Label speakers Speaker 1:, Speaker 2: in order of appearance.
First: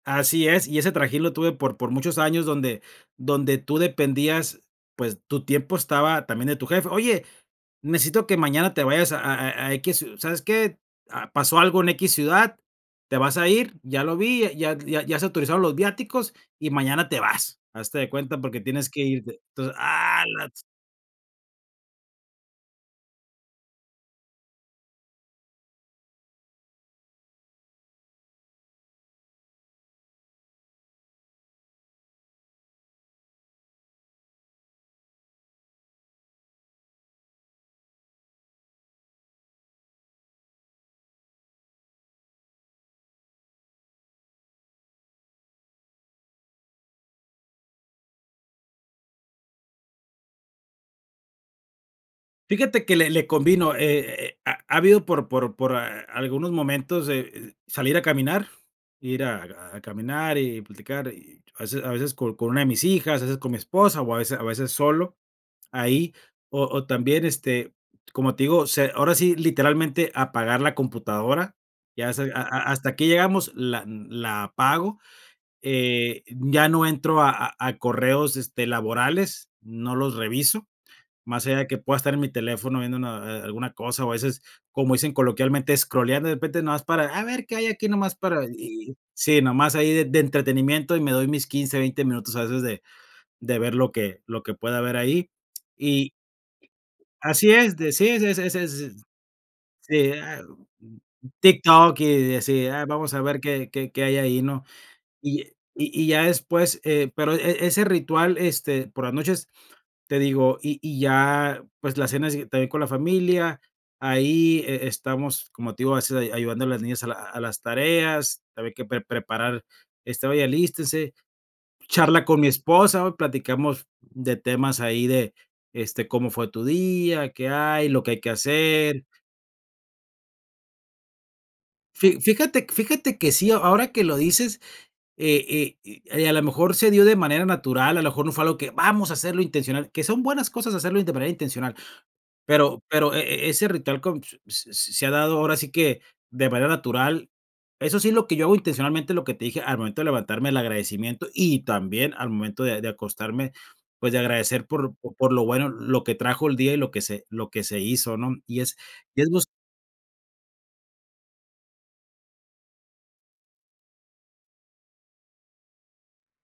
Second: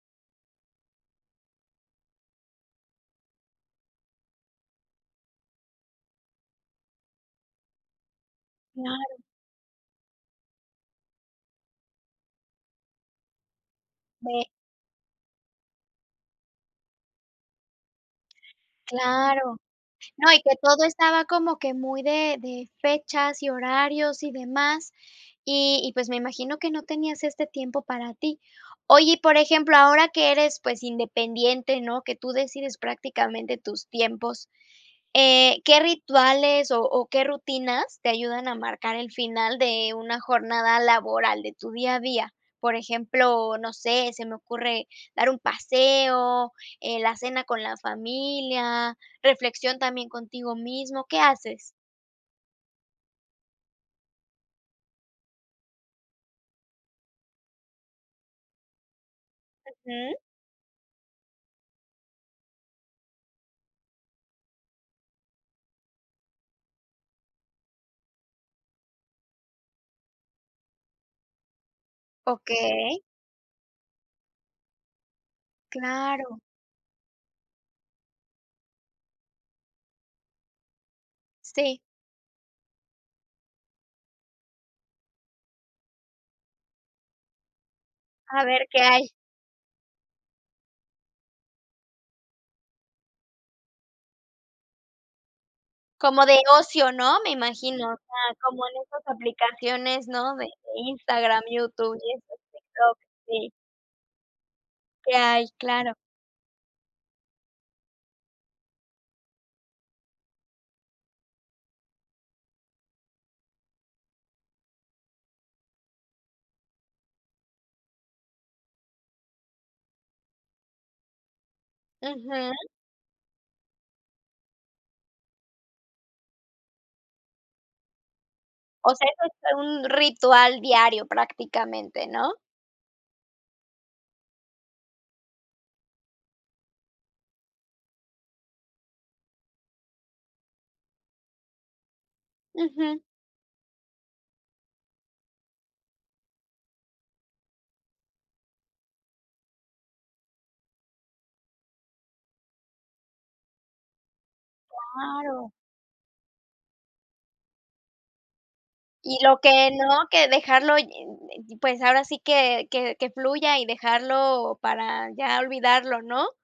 Speaker 1: Así es, y ese trajín lo tuve por por muchos años donde donde tú dependías, pues, tu tiempo estaba también de tu jefe: “Oye, necesito que mañana te vayas a
Speaker 2: Claro.
Speaker 1: a a a equis. ¿Sabes qué? Ah, pasó algo en equis ciudad. Te vas a ir, ya lo
Speaker 2: Me
Speaker 1: vi, ya ya ya se autorizaron los viáticos y mañana te vas. Hazte de cuenta, porque tienes que irte".
Speaker 2: Claro.
Speaker 1: Entonces, ¡ah,
Speaker 2: No, y
Speaker 1: la
Speaker 2: que
Speaker 1: t
Speaker 2: todo estaba como que muy de de fechas y horarios y demás, y y, pues, me imagino que no tenías este tiempo para ti. Oye, y por ejemplo, ahora que eres, pues, independiente, ¿no?, que tú decides prácticamente tus tiempos, eh, ¿qué rituales o o qué rutinas te ayudan a marcar el final de una jornada laboral de tu día a día? Por ejemplo, no sé, se me ocurre dar un paseo, eh, la cena con la familia, reflexión también contigo mismo, ¿qué haces?
Speaker 1: Fíjate que le le convino, e e eh, ha ha habido por por por a algunos momentos, e eh, salir a caminar, ir a a
Speaker 2: Ujú.
Speaker 1: caminar y platicar y, a veces a veces, con con una de mis hijas, a veces con mi esposa o a veces a veces solo, ahí, o o también, este, como te digo, se ahora sí, literalmente apagar la computadora. Ya se a a a hasta
Speaker 2: Okey.
Speaker 1: aquí llegamos, la n la apago, eh,
Speaker 2: Claro.
Speaker 1: ya no entro a a a correos, este, laborales, no los reviso, más allá de que
Speaker 2: Sí.
Speaker 1: pueda estar en mi teléfono viendo una a a alguna cosa o, a veces, como dicen coloquialmente, scrolleando, de repente, nada más para, a ver qué hay aquí nomás, para
Speaker 2: A ver qué
Speaker 1: y,
Speaker 2: hay.
Speaker 1: sí, nomás ahí de de entretenimiento y me doy mis 15 20 minutos, a veces, de de ver lo que lo que pueda ver ahí. Y
Speaker 2: Como de ocio, ¿no?, me
Speaker 1: Así es,
Speaker 2: imagino,
Speaker 1: de
Speaker 2: o
Speaker 1: sí, ese
Speaker 2: sea,
Speaker 1: ese
Speaker 2: como
Speaker 1: ese es
Speaker 2: en
Speaker 1: s,
Speaker 2: esas
Speaker 1: sí,
Speaker 2: aplicaciones,
Speaker 1: eh,
Speaker 2: ¿no?,
Speaker 1: ah,
Speaker 2: de
Speaker 1: um, mm mm,
Speaker 2: Instagram, YouTube
Speaker 1: TikTok
Speaker 2: y,
Speaker 1: y
Speaker 2: esas,
Speaker 1: así, ah,
Speaker 2: TikTok.
Speaker 1: vamos a ver
Speaker 2: Sí.
Speaker 1: qué qué qué hay ahí, ¿no?,
Speaker 2: Que
Speaker 1: y
Speaker 2: hay,
Speaker 1: y
Speaker 2: claro.
Speaker 1: y ya después eh, pero, e ese ritual, este, por las noches, te digo. Y y ya, pues, la cena sí, también con la familia, ahí e estamos, como te digo, a veces ahí, ayudando a las niñas a la a las tareas, también hay que pre preparar este: “Oye, alístense”, charla con mi
Speaker 2: Ujú.
Speaker 1: esposa, platicamos de temas ahí de, este: “¿Cómo fue tu día? ¿Qué hay?”, lo que hay que
Speaker 2: O
Speaker 1: hacer.
Speaker 2: sea, eso es un ritual diario prácticamente,
Speaker 1: Fí
Speaker 2: ¿no?
Speaker 1: fíjate fíjate que sí, a ahora que lo dices, eh eh eh, a lo mejor se dio de manera natural, a lo mejor no fue algo que vamos a hacerlo intencional, que son buenas cosas hacerlo in de manera intencional, pero
Speaker 2: Ujú.
Speaker 1: pero e e ese ritual con, p s s se ha dado ahora sí que de manera natural. Eso sí es lo que yo hago intencionalmente, lo que te dije al momento de levantarme, el agradecimiento y también al momento de de acostarme, pues, de agradecer por por lo
Speaker 2: Claro.
Speaker 1: bueno, lo que trajo el día y lo que se lo que se hizo, ¿no? Y es
Speaker 2: Y
Speaker 1: y es
Speaker 2: lo
Speaker 1: bus
Speaker 2: que no, que dejarlo, y y y pues, ahora sí que que que fluya y dejarlo para ya olvidarlo, ¿no?